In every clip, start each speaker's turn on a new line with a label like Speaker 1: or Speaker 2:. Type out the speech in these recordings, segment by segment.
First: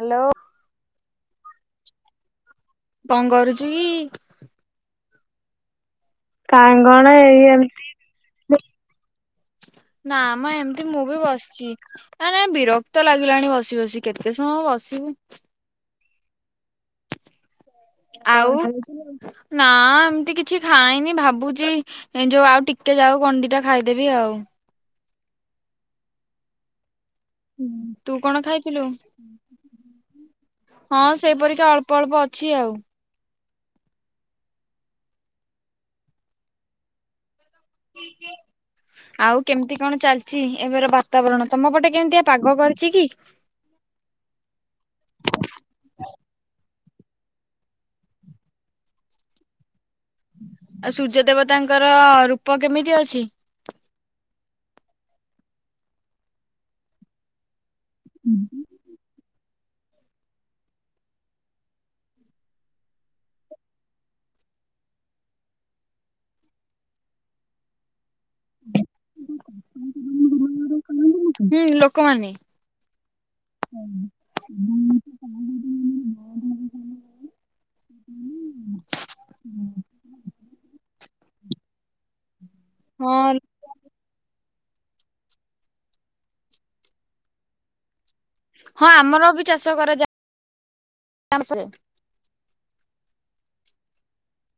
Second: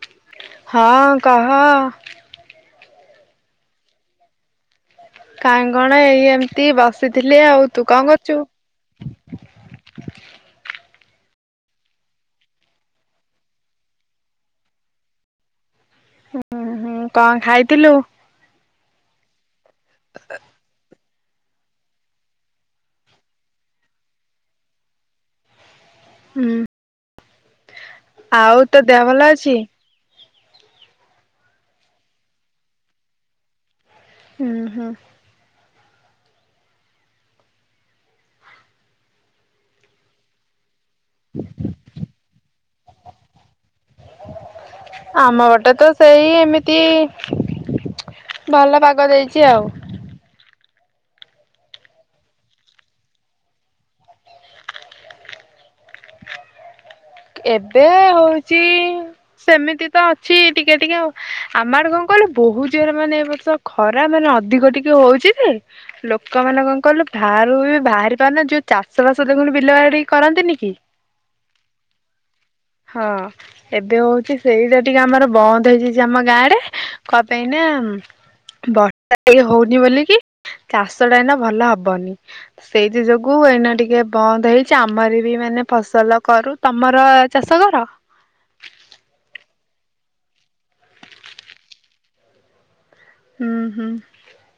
Speaker 1: Hello.
Speaker 2: ହଁ କହ।
Speaker 1: କୁ କରୁଚୁ କି?
Speaker 2: କାଇଁ କଣ ଏଇ ଏମତି
Speaker 1: କାଇଁ କଣ ଏଇ
Speaker 2: ବସିଥିଲି
Speaker 1: ଏମ୍
Speaker 2: ଆଉ ତୁ କଁ କରୁଚୁ?
Speaker 1: ନାଁ ମ ଏମତି ମୁଁ ବି ବସଚି। ଆରେ ବିରକ୍ତ ଲାଗିଲାଣି ବସି ବସି କେତେ ସମୟ ବସିବୁ?
Speaker 2: ହୁଁ ହୁଁ କଁ ଖାଇଥିଲୁ?
Speaker 1: ଆଉ ନାଁ ଏମତି କିଛି ଖାଇନି ଭାବୁଚି ଏଁ ଯୋଉ ଆଉ ଟିକେ ଯାଉ କଣ ଦିଟା ଖାଇଦେବି ଆଉ।
Speaker 2: ହୁଁ।
Speaker 1: ତୁ କ
Speaker 2: ଆଉ ତୋ ଦେହ ଭଲ ଅଛି?
Speaker 1: ହଁ ସେଇ ପରିକା ଅଳ୍ପ ଅଳ୍ପ ଅଛି ଆଉ।
Speaker 2: ହୁଁ ହୁଁ।
Speaker 1: ଆଉ କେମତି କଣ ଚାଲଚି ଏବେର ବା ତାବରଣ ତମ ପଟେ କେମିତିଆ ପାଗ କରିଚି କି?
Speaker 2: ଆମ ପଟେ ତ ସେଇ ଏମିତି ଭଲ ପାଗ ଦେଇଚି ଆଉ।
Speaker 1: ଆଉ ସୂର୍ଯ୍ୟ ଦେବତାଙ୍କର ରୂପ କେମିତି ଅଛି?
Speaker 2: ଏବେ ହୋଉଚି ସେମିତି ତ ଅଛି ଟିକେ ଟିକେ ଆଉ ଆମ ଆଡ଼େ କଁ କହିଲ ବୋହୁ ଜୋରେ ମାନେ ଏ ବର୍ଷ ଖରା ମାନେ ଅଧିକ ଟିକେ ହୋଉ ଚି ଯେ ଲୋକମାନେ କଣ କଲୁ ବାହାରକୁ ବି ବାହାରି ପାରୁନା ଯଉ ଚାଷ ବାସ ଦେଖନୁ ବିଲ ବାଡ଼ି କରନ୍ତିନି କି?
Speaker 1: ହୁଁ ଲୋକମାନେ।
Speaker 2: ହଁ ଏବେ ହଉଛି ସେଇଟା ଟିକେ ଆମର ବନ୍ଦ ହେଇଯାଇ ଯିଏ ଆମ ଗାଁ ରେ କ ପାଇ ନା। ବର୍ଷା ଟିକେ ହଉନି ବୋଲିକି ଚାଷ ଟା ଏଇନା ଭଲ ହବନି। ସେଇଥି ଯୋଗୁ
Speaker 1: ହଁ
Speaker 2: ଏଇନା ଟିକେ ବନ୍ଦ ହେଇଚି ଆମର ବି ମାନେ ଫସଲ କରୁ ତମର। ଚାଷ କର?
Speaker 1: ହଁ ଆମର ବି ଚାଷ କରାଯାଏ।
Speaker 2: ହୁଁ ହୁଁ।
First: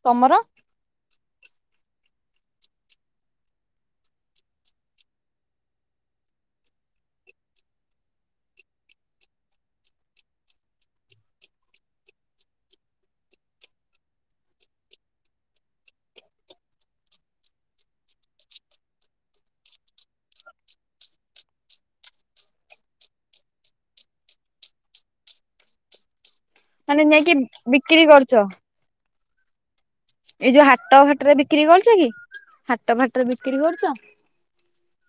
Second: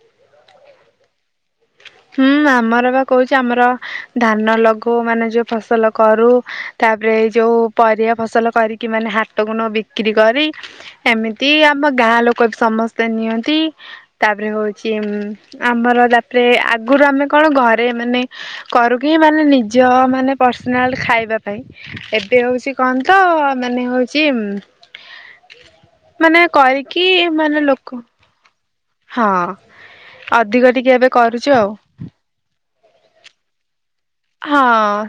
Speaker 1: ତମର?
Speaker 2: ହୁଁ ଆମର ବା କହୁଚି ଆମର ଧାନ ଲଗଉ ମାନେ ଯଉ ଫସଲ କରୁ। ତାପରେ ଏଇ ଯେଉଁ ପରିବା ଫସଲ କରିକି ମାନେ ହାଟକୁ ନଉ ବିକ୍ରି କରି। ଏମିତି ଆମ ଗାଁ ଲୋକ ବି ସମସ୍ତେ ନିଅନ୍ତି। ତାପରେ ହଉଛି ଉ ଆମର ତାପରେ ଆଗରୁ ଆମେ କଣ ଘରେ ମାନେ। କରୁ କିି ମାନେ ନିଜ ମାନେ ପର୍ସନାଲ ଖାଇବା ପାଇଁ। ଏବେ ହଉଛି କଣ ତ ମାନେ ହଉଛି। ମାନେ କରିକି ମାନେ ଲୋକ
Speaker 1: ଞ୍ଚ
Speaker 2: ହଁ
Speaker 1: ଏଇ
Speaker 2: ଅଧିକ
Speaker 1: ଯୋଉ
Speaker 2: ଟିକେ
Speaker 1: ହାଟ
Speaker 2: ଏବେ
Speaker 1: ଫାଟ ରେ
Speaker 2: କରୁଛୁ
Speaker 1: ବିକ୍ରି
Speaker 2: ଆଉ।
Speaker 1: କରୁଛ କି ହାଟ ଫାଟ ରେ ବିକ୍ରି କରୁଛ?
Speaker 2: ହଁ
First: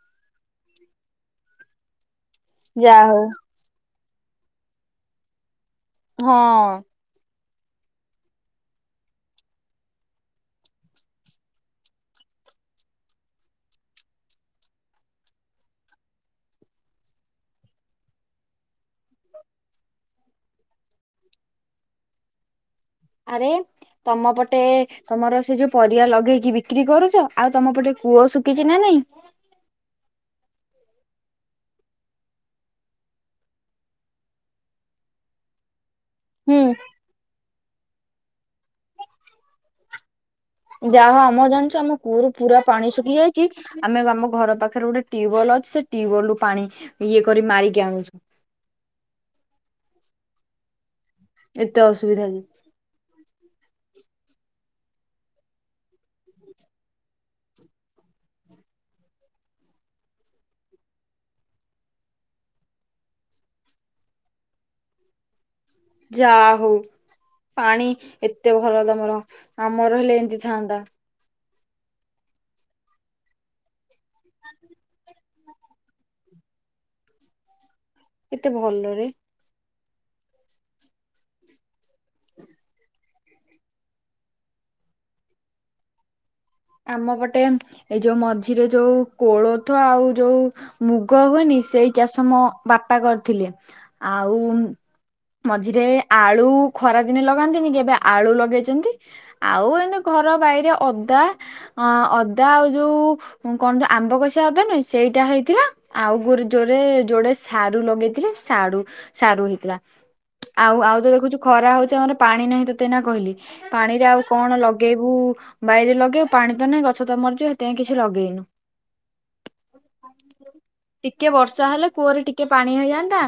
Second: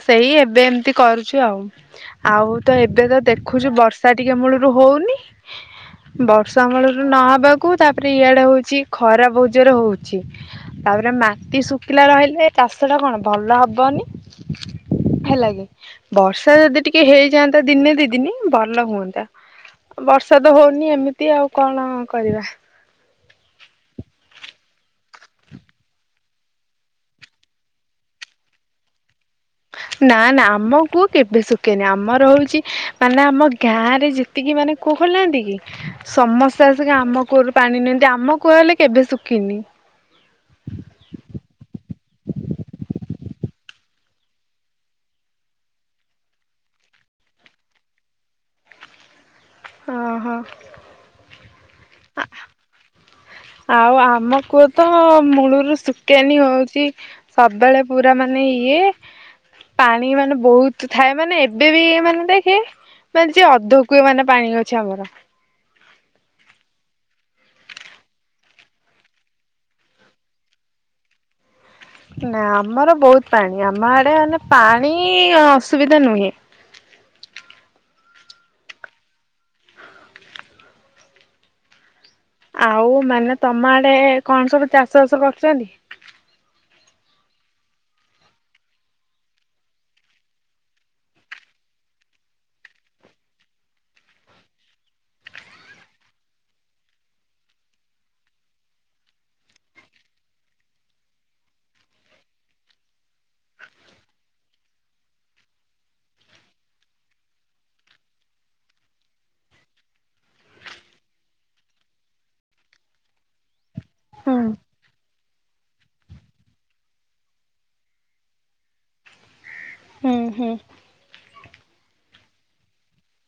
Speaker 2: ସେଇ ଏବେ ଏମିତି କରୁଛୁ ଆଉ ଆଉ ତ
Speaker 1: ଯା
Speaker 2: ଏବେ ତ ଦେଖ।
Speaker 1: ହଉ।
Speaker 2: ଦେଖୁଛୁ ବର୍ଷା ଟିକେ ମୂଳରୁ ହଉନି
Speaker 1: ହଁ
Speaker 2: ବର୍ଷାମୂଳ। ନହବାକୁ ତାପରେ ଇଆଡେ ହଉଛି ଖରା ବୋଜର ହଉଛି। ତାପରେ ମାଟି ଶୁଖିଲା ରହିଲେ ଚାଷ ଟା କଣ ଭଲ ହବ। ବନି ହେଲା କି। ବର୍ଷା ଯଦି ଟିକେ ହେଇଯାଆନ୍ତା ଦିନେ ଦି ଦିନି ଭଲ ହୁଅନ୍ତା। ବର୍ଷା ତ ହଉନି ଏମିତି ଆଉ କଣ କରିବା।
Speaker 1: ଆରେ ତମ ପଟେ? ତମର ସେ ଯୋଉ ପରିବା ଲଗେଇକି ବିକ୍ରି କରୁଛ ଆଉ ତମ ପଟେ କୂଅ ଶୁଖିଛି ନା ନାଇଁ?
Speaker 2: ନା ନା ଆମକୁ କେବେ ଶୁଖେନି ଆମର ରହୁଛି ମାନେ ଆମ ଗାଁ ରେ ଯେ ଟତିକି ମାନେ କୁହୁନାହାନ୍ତି କି
Speaker 1: ହୁଁ
Speaker 2: ସମସ୍ତେ ଆସିକି ଆମ କୂଅରୁ ପାଣି ନିଅନ୍ତି ଆମ କୂଅ ହେଲେ କେବେ ଶୁଖିନି।
Speaker 1: ଯାହା ଆମ ଜାଣିଛୁ ଆମ କୂଅ ର ପୁରା ପାଣି ଶୁଖି ଯାଇଛି। ଆମେ ଆମ ଘର ପାଖରେ ଗୋଟେ ଟ୍ୟୁବୱେଲ ଅଛି ସେ ଟ୍ୟୁବଲ ରୁ ପାଣି ଇଏ କରି ମାରିକି ଆଣୁଛୁ।
Speaker 2: ଓହୋ।
Speaker 1: ଏତେ ଅସୁବିଧା ଯେ
Speaker 2: ଆଉ ଆମ କୁଅ ତ ମୂଳରୁ ଶୁଖନି ହଉଛି। ସବୁବେଳେ ପୁରା ମାନେ ଇଏ। ପାଣି ମାନେ ବହୁତ ଥାଏ ମାନେ ଏବେ ବି ମାନେ ଦେଖେ। ମାନେ ଯ ଅଧ କୁଏ ମାନେ ପାଣି ଅଛି ଆମର।
Speaker 1: ଯା ହଉ ପାଣି ଏତେ ଭଲ ତମର ଆମର ହେଲେ ଏମିତି ଥାନ୍ତା।
Speaker 2: ନା ଆମର ବହୁତ ପାଣି ଆମ ଆଡେ ମାନେ ପାଣି ଅସୁବିଧା ନୁହେଁ।
Speaker 1: କେତେ ଭଲରେ
Speaker 2: ଆଉ ମାନେ ତମ ଆଡେ କଣ ସବୁ ଚାଷ ବାସ କରୁଛନ୍ତି?
Speaker 1: ଆମ ଗୋଟେ ଏଇ ଯୋଉ ମଝିରେ ଯୋଉ କୋଳଥ ଆଉ ଯୋଉ ମୁଗ ହୁଏନି ସେଇ ଚାଷ ମୋ ବାପା କରିଥିଲେ, ଆଉ ମଝିରେ ଆଳୁ ଖରା ଦିନେ ଲଗାନ୍ତିନି କି ଏବେ ଆଳୁ ଲଗେଇଛନ୍ତି। ଆଉ ଏମତି ଘର ବାଇରେ ଅଦା ଅ ଅଦା ଆଉ ଯୋଉ ଉଁ କଣ ଯେ ଆମ୍ବ କସିଆ ଅଜା ନୁହେଁ ସେଇଟା ହେଇଥିଲା। ଆଉ ଗୋ ଯୋରେ ଯୋଉଟେ ସାରୁ ଲଗେଇଥିଲେ ସାରୁ ସାରୁ ହେଇଥିଲା। ଆଉ ଆଉ ତ ଦେଖୁଛୁ ଖରା ହଉଛି ଆମର ପାଣି ନାହିଁ ତତେ ଏଇନା କହିଲି। ପାଣିରେ ଆଉ
Speaker 2: ହୁଁ
Speaker 1: କଣ ଲଗେଇବୁ ବାଇରେ ଲଗେଇବ ପାଣି ତ ନାହିଁ ଗଛ ତ ମରିଯିବ ସେଥିପାଇଁ କିଛି ଲଗେଇନୁ।
Speaker 2: ହୁଁ ହୁଁ।
Speaker 1: ଟିକେ ବର୍ଷା ହେଲେ କୂଅରେ ଟିକେ ପାଣି ହେଇଯାନ୍ତା,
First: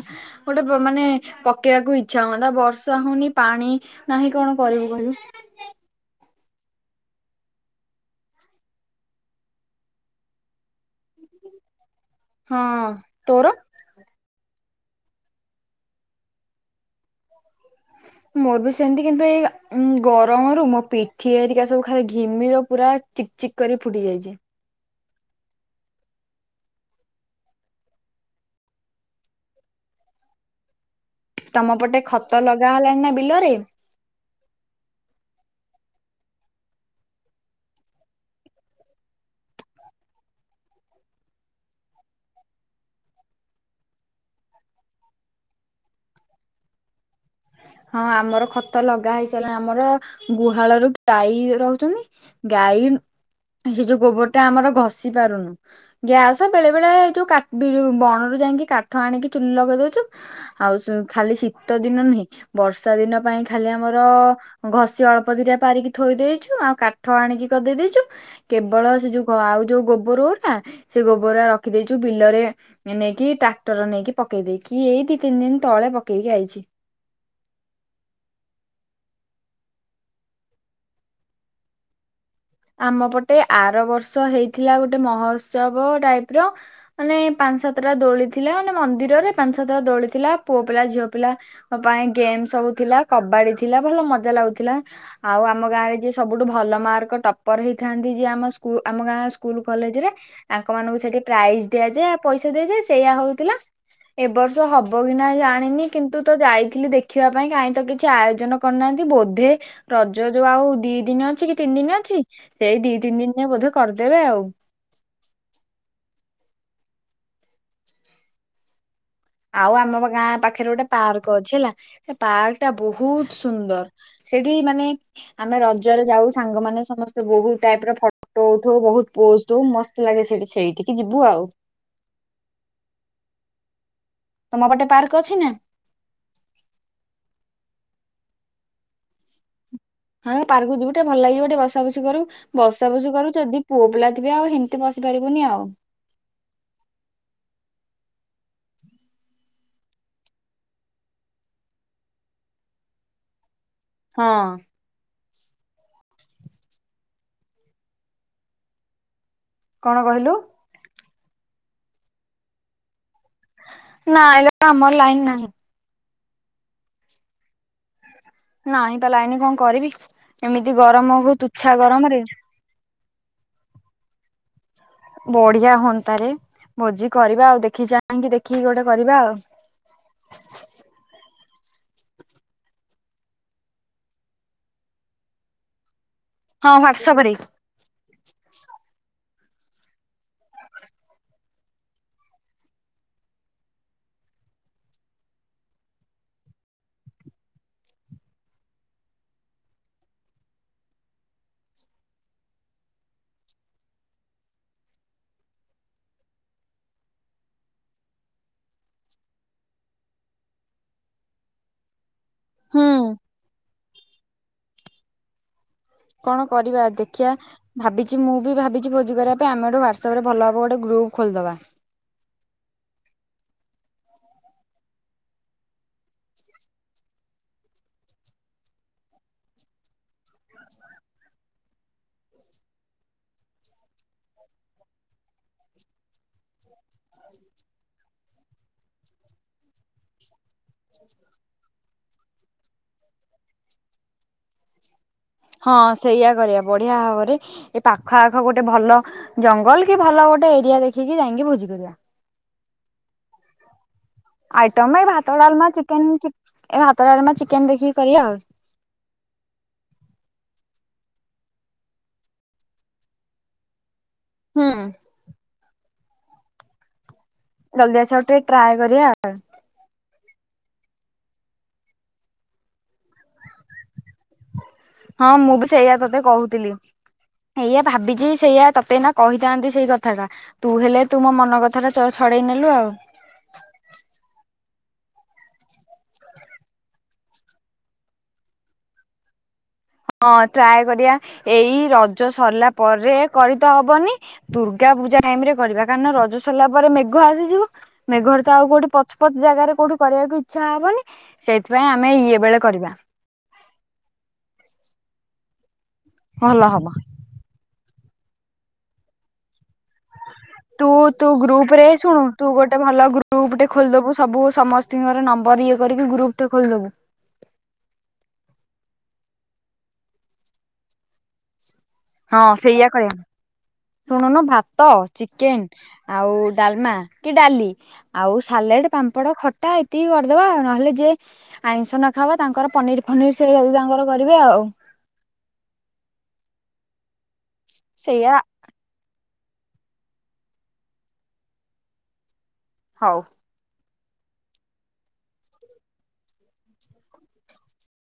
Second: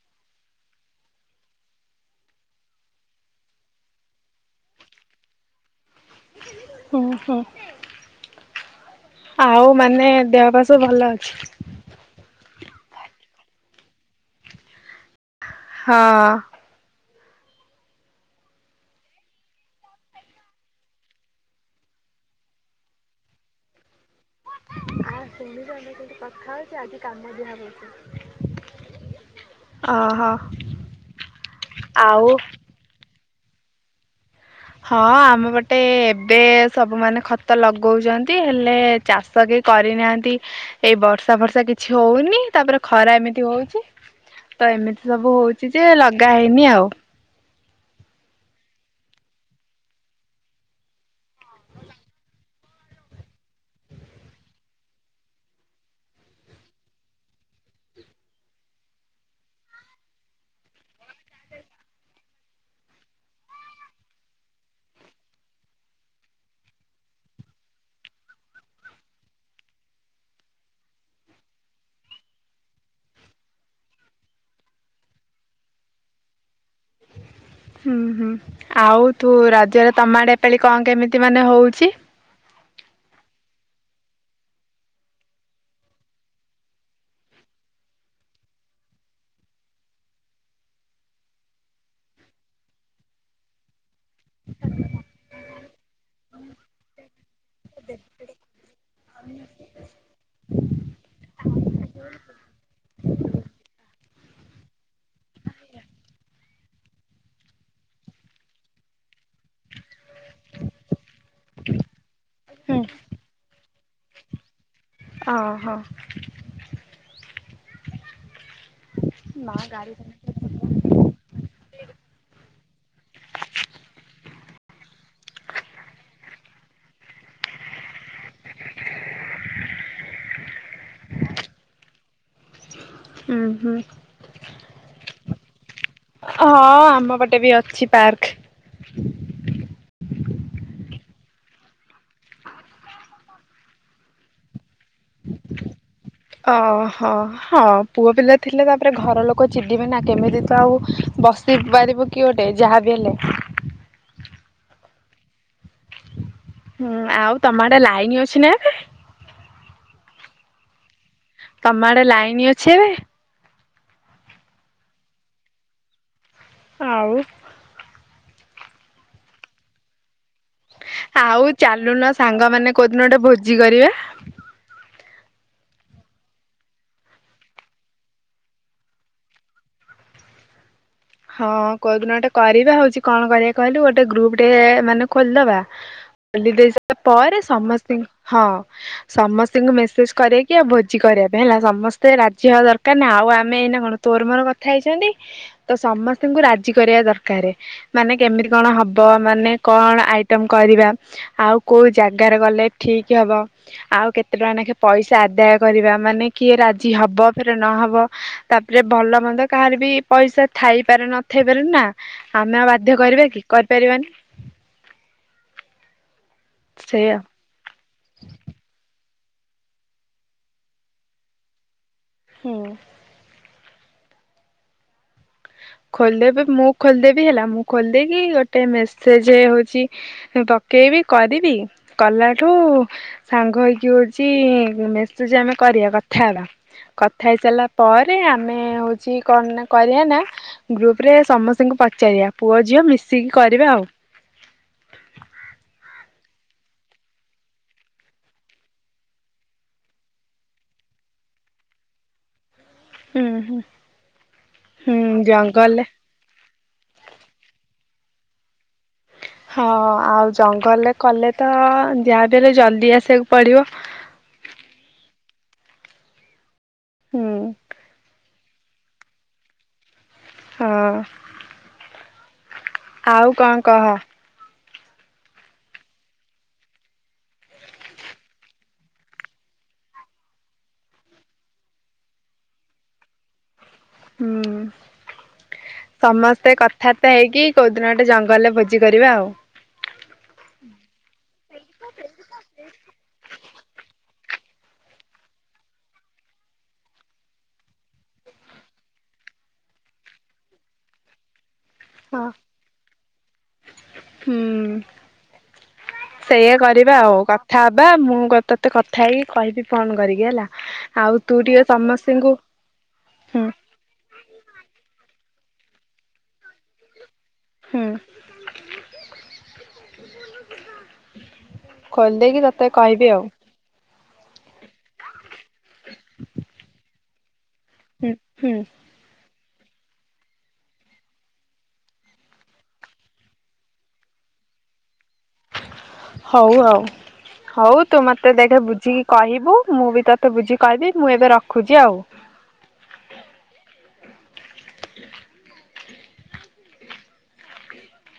Speaker 1: ଗୋଟେ ମାନେ ପକେଇବାକୁ ଇଚ୍ଛା ହୁଅନ୍ତା ବର୍ଷା ହଉନି ପାଣି ନାହିଁ କଣ କରିବୁ କହିଲ।
Speaker 2: ହୁଁ ହୁଁ। ଆଉ ମାନେ ଦେହ ପା ସବୁ ଭଲ ଅଛି?
Speaker 1: ହଁ ତୋର?
Speaker 2: ହଁ।
Speaker 1: ମୋର ବି ସେମିତି କିନ୍ତୁ ଏଇ ଗରମରୁ ମୋ ପିଠି ଏରିକା ସବୁ ଖାଲି ଘିମିର ପୁରା ଚିକ ଚିକ୍ କରି ଫୁଟି ଯାଇଛି।
Speaker 2: ଆଉ ଶୁଣିଥାନ୍ତେ କେମିତି କଥା ହଉଛି ଆଜି କାମ ଦିଆ ହବ ବୋଧେ। ଅହ।
Speaker 1: ତମ ପଟେ ଖତଲଗା ହେଲାଣିନା ବିଲରେ।
Speaker 2: ହଁ ଆମପଟେ ଏବେ ସବୁମାନେ ଖତ ଲଗଉଛନ୍ତି ହେଲେ ଚାଷ କେଇ କରିନାହାନ୍ତି, ଏଇ ବର୍ଷା ଫର୍ଷା କିଛି ହଉନି। ତାପରେ ଖରା ଏମିତି ହଉଛି। ତ ଏମିତି ସବୁ ହଉଛି ଯେ ଲଗା ହେଇନି ଆଉ।
Speaker 1: ହଁ ଆମର ଖତ ଲଗା ହେଇସାରିଲାଣି ଆମର ଗୁହାଳରୁ ଗାଈ ରହୁଛନ୍ତି। ଗାଈ ସେ ଯୋଉ ଗୋବର ଟା ଆମର ଘଷି ପାରୁନୁ। ଗ୍ୟାସ ବେଳେ ବେଳେ ଏ ଯୋଉ କାଠ୍ ବିରୁ ବଣରୁ ଯାଇକି କାଠ ଆଣିକି ଚୁଲି ଲଗେଇ ଦଉଛୁ। ଆଉ ସ‌ଉ ଖାଲି ଶୀତ ଦିନ ନୁହେଁ ବର୍ଷାଦିନ ପାଇଁ ଖାଲି ଆମର ଘଷି ଅଳ୍ପ ଦିଟା ପାରିକି ଥୋଇ ଦେଇଛୁ ଆଉ କାଠ ଆଣିକି ଗଦେଇ ଦେଇଛୁ। କେବଳ ସେ ଯୋଉ ଆଉ ଯୋଉ ଗୋବରଗୁରା ସେ ଗୋବରା ରଖିଦେଇଛୁ ବିଲରେ ଏନେଇକି ଟ୍ରାକ୍ଟର ନେଇକି ପକେଇ ଦେଇେଇକି ଏଇ ଦି ତିନି ଦିନ ତଳେ ପକେଇକି ଆଇଛି।
Speaker 2: ହୁଁ ହୁଁ ଆଉ ତୁ ରଜରେ ତମ‌ଆଡେ ଏପାଳି କଣ କେମିତି ମାନେ ହଉଛି?
Speaker 1: ଆମ ପଟେ ଆର ବର୍ଷ ହେଇଥିଲା ଗୋଟେ ମହୋତ୍ସବ ଟାଇପ୍ ର। ମାନେ ପାଞ୍ଚ ସାତଟା ଦୋଳି ଥିଲା ମାନେ ମନ୍ଦିରରେ ପାଞ୍ଚ ସାତଟା ଦୋଳି ଥିଲା ପୁଅ ପିଲା ଝିଅ ପିଲା ମୋ ପାଇଁ ଗେମ୍ ସବୁ ଥିଲା କବାଡିଥିଲା ଭଲ ମ ମଜା ଲାଗୁଥିଲା ଆଉ ଆମ ଗାଁରେ ଯିଏ ସବୁଠୁ ଭଲ ମାର୍କ ଟ ପର ହେଇଥାନ୍ତି ଯିଏ ଆମ ସ୍କୁ ଆମ ଗାଁ ସ୍କୁଲ କଲେଜରେ କ୍ ତାଙ୍କମାନଙ୍କୁ ସେଠି ପ୍ରାଇସ ଦିଆଯାଏ ଆଉ ପଇସା ଦିଆଯାଏ ସେଇଆ ହଉଥିଲା। ଏ ବର୍ଷ ହବ କି ନାହିଁ ଜାଣିନି କିନ୍ତୁ ତ ଯା ଯାଇଥିଲି ଦେଖିବା ପାଇଁ କାହିଁତ କିଛି ଆୟୋଜନ କରିନାହାନ୍ତି ବୋଧେ ରଜ ଯୋଉ ଆଉ ଦି ଦିନ ଅଛି କି ତିନି ଦିନ ଅଛି ସେଇ ଦି ତିନି ଦିନରେ ବୋଧେ କରିଦେବେ ଆଉ।
Speaker 2: ଅହ।
Speaker 1: ଆଉ ଆମ ଗାଁ ପାଖରେ ଗୋଟେ ପାର୍କଅଛି ହେଲା ସେ ପାର୍କଟା ବହୁତ ସୁନ୍ଦର। ସେଇଠି ମାନେ ଆମେ ରଜରେ ଯାଉ ସାଙ୍ଗମାନେ ସମସ୍ତେ ବହୁତ ଟାଇପ ର ଫଟୋ ଉଠଉ, ବହୁତ ପୋଜ ଦୋଉ ମସ୍ତ୍ ଲାଗେ ସେଠି ସେଇଠିକି ଯିବୁ ଆଉ।
Speaker 2: ହୁଁ ହୁଁ।
Speaker 1: ତମ ପଟେ ପାର୍କ ଅଛି ନା?
Speaker 2: ହଁ ଆମ ପଟେ ବି ଅଛି ପାର୍କ।
Speaker 1: ହଁ ପାର୍କକୁ ଯିବୁ ଟିକେ ଭଲ ଲାଗିବ ଟିକେ ବସାବସି କରିବୁ। ବସାବସି କରିବୁ ଯଦି ପୁଅ ପିଲା ଥିବେ ଆଉ ହେମିତି୍ ବସିି ପାରିବୁନି ଆଉ।
Speaker 2: ଅହ ହଁ ପୁଅ ପିଲା ଥିଲେ ତାପରେ ଘର ଲୋକ ଚିଡିବେ ନା। କେମିତିତ ଆଉ ବସ୍ ପାରିବୁ କି ଗୋଟେ ଯାହା ବି ହେଲେ।
Speaker 1: ହଁଅଁ
Speaker 2: ହୁଁ ଆଉ ତମ ‌ଆଡେ ଲାଇନ ଅଛି ନାଏବେ।
Speaker 1: କଣ କହିଲୁ?
Speaker 2: ତମ ଆଡେ ଲାଇନ ଅଛି ଏବେ?
Speaker 1: ନାଇଲୋ ଆମର ଲାଇନ ନାହିଁ।
Speaker 2: ଆଉ
Speaker 1: ନାହିଁ ପା ଲାଇନ କଣ କରିବି? ଏମିତି ଗରମ ତୁଚ୍ଛା ଗରମରେ।
Speaker 2: କୋଉଦିନଗୋଟେ ଭୋଜି କରିବା।
Speaker 1: ବଢିଆ ହୁଅନ୍ତାରେ ଭୋଜି କରିବା ଆଉ। ଦେଖି ଚାହିଁକି ଦେଖିକି ଗୋଟେ କରିବା ଆଉ।
Speaker 2: ହଁ କୋଉଦିନ ଗୋଟେ କରିବା ହଉଛି କଣ କରିବା କହିଲୁ ଗୋଟେ ଗ୍ରୁପଟେ ମାନେ ଖୋଲିଦବା। ଖୋଲି ଦେଇ
Speaker 1: ହଁ
Speaker 2: ସାରିଲା
Speaker 1: ହ୍ୱାଟ୍ସଆପ ରେ
Speaker 2: ପରେ ସମସ୍ତିଙ୍କୁ ହଁ ସମସ୍ତିଙ୍କୁ ମେସେଜ କରେଇକି ଆଉ ଭୋଜି କରିବା ପାଇଁ ହେଲା। ସମସ୍ତେ ରାଜିହବା ଦରକାର ନା ଆଉ ଆମେ ଏଇନା କଣ ତୋର ମୋର କଥା ହେଇଛନ୍ତି ତ ସମସ୍ତଙ୍କୁ ରାଜି କରିବା ଦରକାରେ। ମାନେ କେମିତି କଣ ହବ ମାନେ କଣ ଆଇଟମ କରିବା? ଆଉ କୋଉ ଜାଗାରେ କଲେ ଠିକ୍ ହବ। ଆଉ କେତେ ଟଙ୍କା ନାଖେ ପଇସା ଆଦାୟ କରିବା ମାନେ କିଏ ରାଜି ହବ ଫେରେ ନହବ। ତାପରେ ଭଲ ମନ୍ଦ କାହାର ବି ପଇସା ଥାଇପାରେ ନଥାଇପାରେ ନା ଆମେ ଆଉ ବାଧ୍ୟ
Speaker 1: ହୁଁ
Speaker 2: କରିବା କି କରିପାରିବାନି।
Speaker 1: କଣ କରିବା?
Speaker 2: ସେଇଆ
Speaker 1: ଦେଖିଆ। ଭାବିଛି ମୁଁ ବି ଭାବିଛି ଭୋଜି କରିବା ପାଇଁ ଆମର ହ୍ୱାଟସପ ରେ ଭଲ ହବ ଗୋଟେ ଗ୍ରୁପ୍ ଖୋଲିଦବା।
Speaker 2: ହୁଁ ଖୋୋଲିଦେବେ ମୁଁ ଖୋଲିଦେବି ହେଲା। ମୁଁ ଖୋଲିଦେଇ କି ଗୋଟେ ମେସେଜେ ହଉଚି ପକେଇବି କରିବି କଲାଠୁ ସାଙ୍ଗ ହେଇକି ହଉଛି ମେସେଜେ ଆମେ କରିବା କଥା ହବା। କଥା ହେଇସାରିଲା ପରେ ଆମେ ହଉଛି କଣ କରିବା ନାଁ ଗ୍ରୁପ ରେ ସମସ୍ତଙ୍କୁ ପଚାରିବା ପୁଅ ଝିଅ ମିଶିକି କରିବା ଆଉ।
Speaker 1: ହଁ ସେଇଆ କରିବା ବଢ଼ିଆ ହବରେ। ଏ ପାଖ ଆଖ ଗୋଟେ ଭଲ ଜଙ୍ଗଲ କି ଭଲ ଗୋଟେ ଏରିଆ ଦେଖିକି ଯାଇକି ଭୋଜି କରିବା।
Speaker 2: ହୁଁ ହୁଁ ହୁଁ
Speaker 1: ଆଇଟମ ଏଇ ଭାତ ଡାଲମା
Speaker 2: ଜଙ୍ଗଲରେ
Speaker 1: ଚିକେନ୍। ଏଇ ଭାତ ଡାଲମା ଚିକେନ୍ ଦେଖିକି କରିବା ଆଉ।
Speaker 2: ହଁ ଆଉ ଜଙ୍ଗଲରେ କଲେ ତ ଯାହାବି ହେଲେ ଜଲ୍ଦି ଆସିବାକୁ ପଡିବ।
Speaker 1: ହୁଁ
Speaker 2: ହୁଁଉଁ
Speaker 1: ଜଲ୍ଦି ଆସିବାକୁ ଟିକେ ଟ୍ରାଏ କରିବା ଆଉ।
Speaker 2: ହଁ। ଆଉ କଣ କହ?
Speaker 1: ହଁ ମୁଁ ବି ସେଇଆ ତତେ କହୁଥିଲି। ଏଇଆ ଭାବିଛି ସେଇୟା ତତେ ନାଁ କହିଥାନ୍ତି ସେଇ କଥାଟା। ତୁ ହେଲେ ତୁ ମୋ ମନ କଥା ଟା ଛଡେଇ ନେଲୁ ଆଉ।
Speaker 2: ହୁଁ। ସମସ୍ତେ କଥାବାର୍ତା ହେଇକି କୋଉ ଦିନ ଗଟେ ଜଙ୍ଗଲରେ ଭୋଜି କରିବା ଆଉ।
Speaker 1: ହଁ ଟ୍ରାଏ କରିବା ଏଇ ରଜ ସରିଲା ପରେ କରି ତ ହବନି। ଦୁର୍ଗା ପୂଜା ଟାଇମ୍ ରେ କରିବା କାର ରଜ ସରିଲା ପରେ ମେଘ ଆସିଯିବ। ମେଘରେ ତ ଆଉ କଉଠି ପଚ ପଚ ଜାଗାରେ କୋଉ କରିବାକୁଇ ଇଛା ହବନି ସେଇଥିପାଇଁ ଆମେ
Speaker 2: ହଁ।
Speaker 1: ଇଏ ବେଳେ କରିବା।
Speaker 2: ହୁଁ ସେଇଆ
Speaker 1: ଭଲ ହବ
Speaker 2: କରିବା ଆଉ ପାପ୍ ଥା ବା ମୁଁ ତତେ କଥା ହେଇକି କହିବି ଫୋନ୍ କରିକି ହେଲା।
Speaker 1: ତୁ
Speaker 2: ଆଉ
Speaker 1: ତୁ
Speaker 2: ଟିକେ
Speaker 1: ଗ୍ରୁପ୍ ରେ ଶୁଣୁ
Speaker 2: ସମସ୍ତଙ୍କୁ
Speaker 1: ତୁ ଗୋଟେ ଭଲ
Speaker 2: ହୁଁ
Speaker 1: ଗ୍ରୁପ୍ ଟେ ଖୋଲିଦବୁ ସବୁ ସମସ୍ତଙ୍କର ନମ୍ବର ଇଏ କରିକି ଗ୍ରୁପ୍ ଟେ ଖୋଲିଦବୁ।
Speaker 2: ହୁଁ। ଖୋଲିଦେଇକି
Speaker 1: ହଁ
Speaker 2: ତତେ
Speaker 1: ସେଇଆ
Speaker 2: କହିବି
Speaker 1: କରିବା
Speaker 2: ଆଉ।
Speaker 1: ଶୁଣୁନୁ ଭାତ ଚିକେନ୍ ଆଉ ଡାଲମା କି ଡାଲି।
Speaker 2: ହୁଁ
Speaker 1: ଆଉ
Speaker 2: ହୁଁ
Speaker 1: ସାଲେଡ, ପାମ୍ପଡ, ଖଟା ଏଇତିକି କରିଦବା ଆଉ ନହେଲେ ଯିଏ ଆଇଁଷ ନ ଖବା ତାଙ୍କର ପନିର ଫନିର ସେଇଦି ତାଙ୍କର କରିବେ ଆଉ।
Speaker 2: ହଉ ଆଉ ହଉ ତୁ ମତେ
Speaker 1: ସେଇଆ
Speaker 2: ଦେଖ ବୁଝିକି କହିବୁ ମୁଁ ବି ତୋତେ ବୁଝି କହିବି ମୁଁ ଏବେ ରଖୁଛି ଆଉ।
Speaker 1: ହଉ।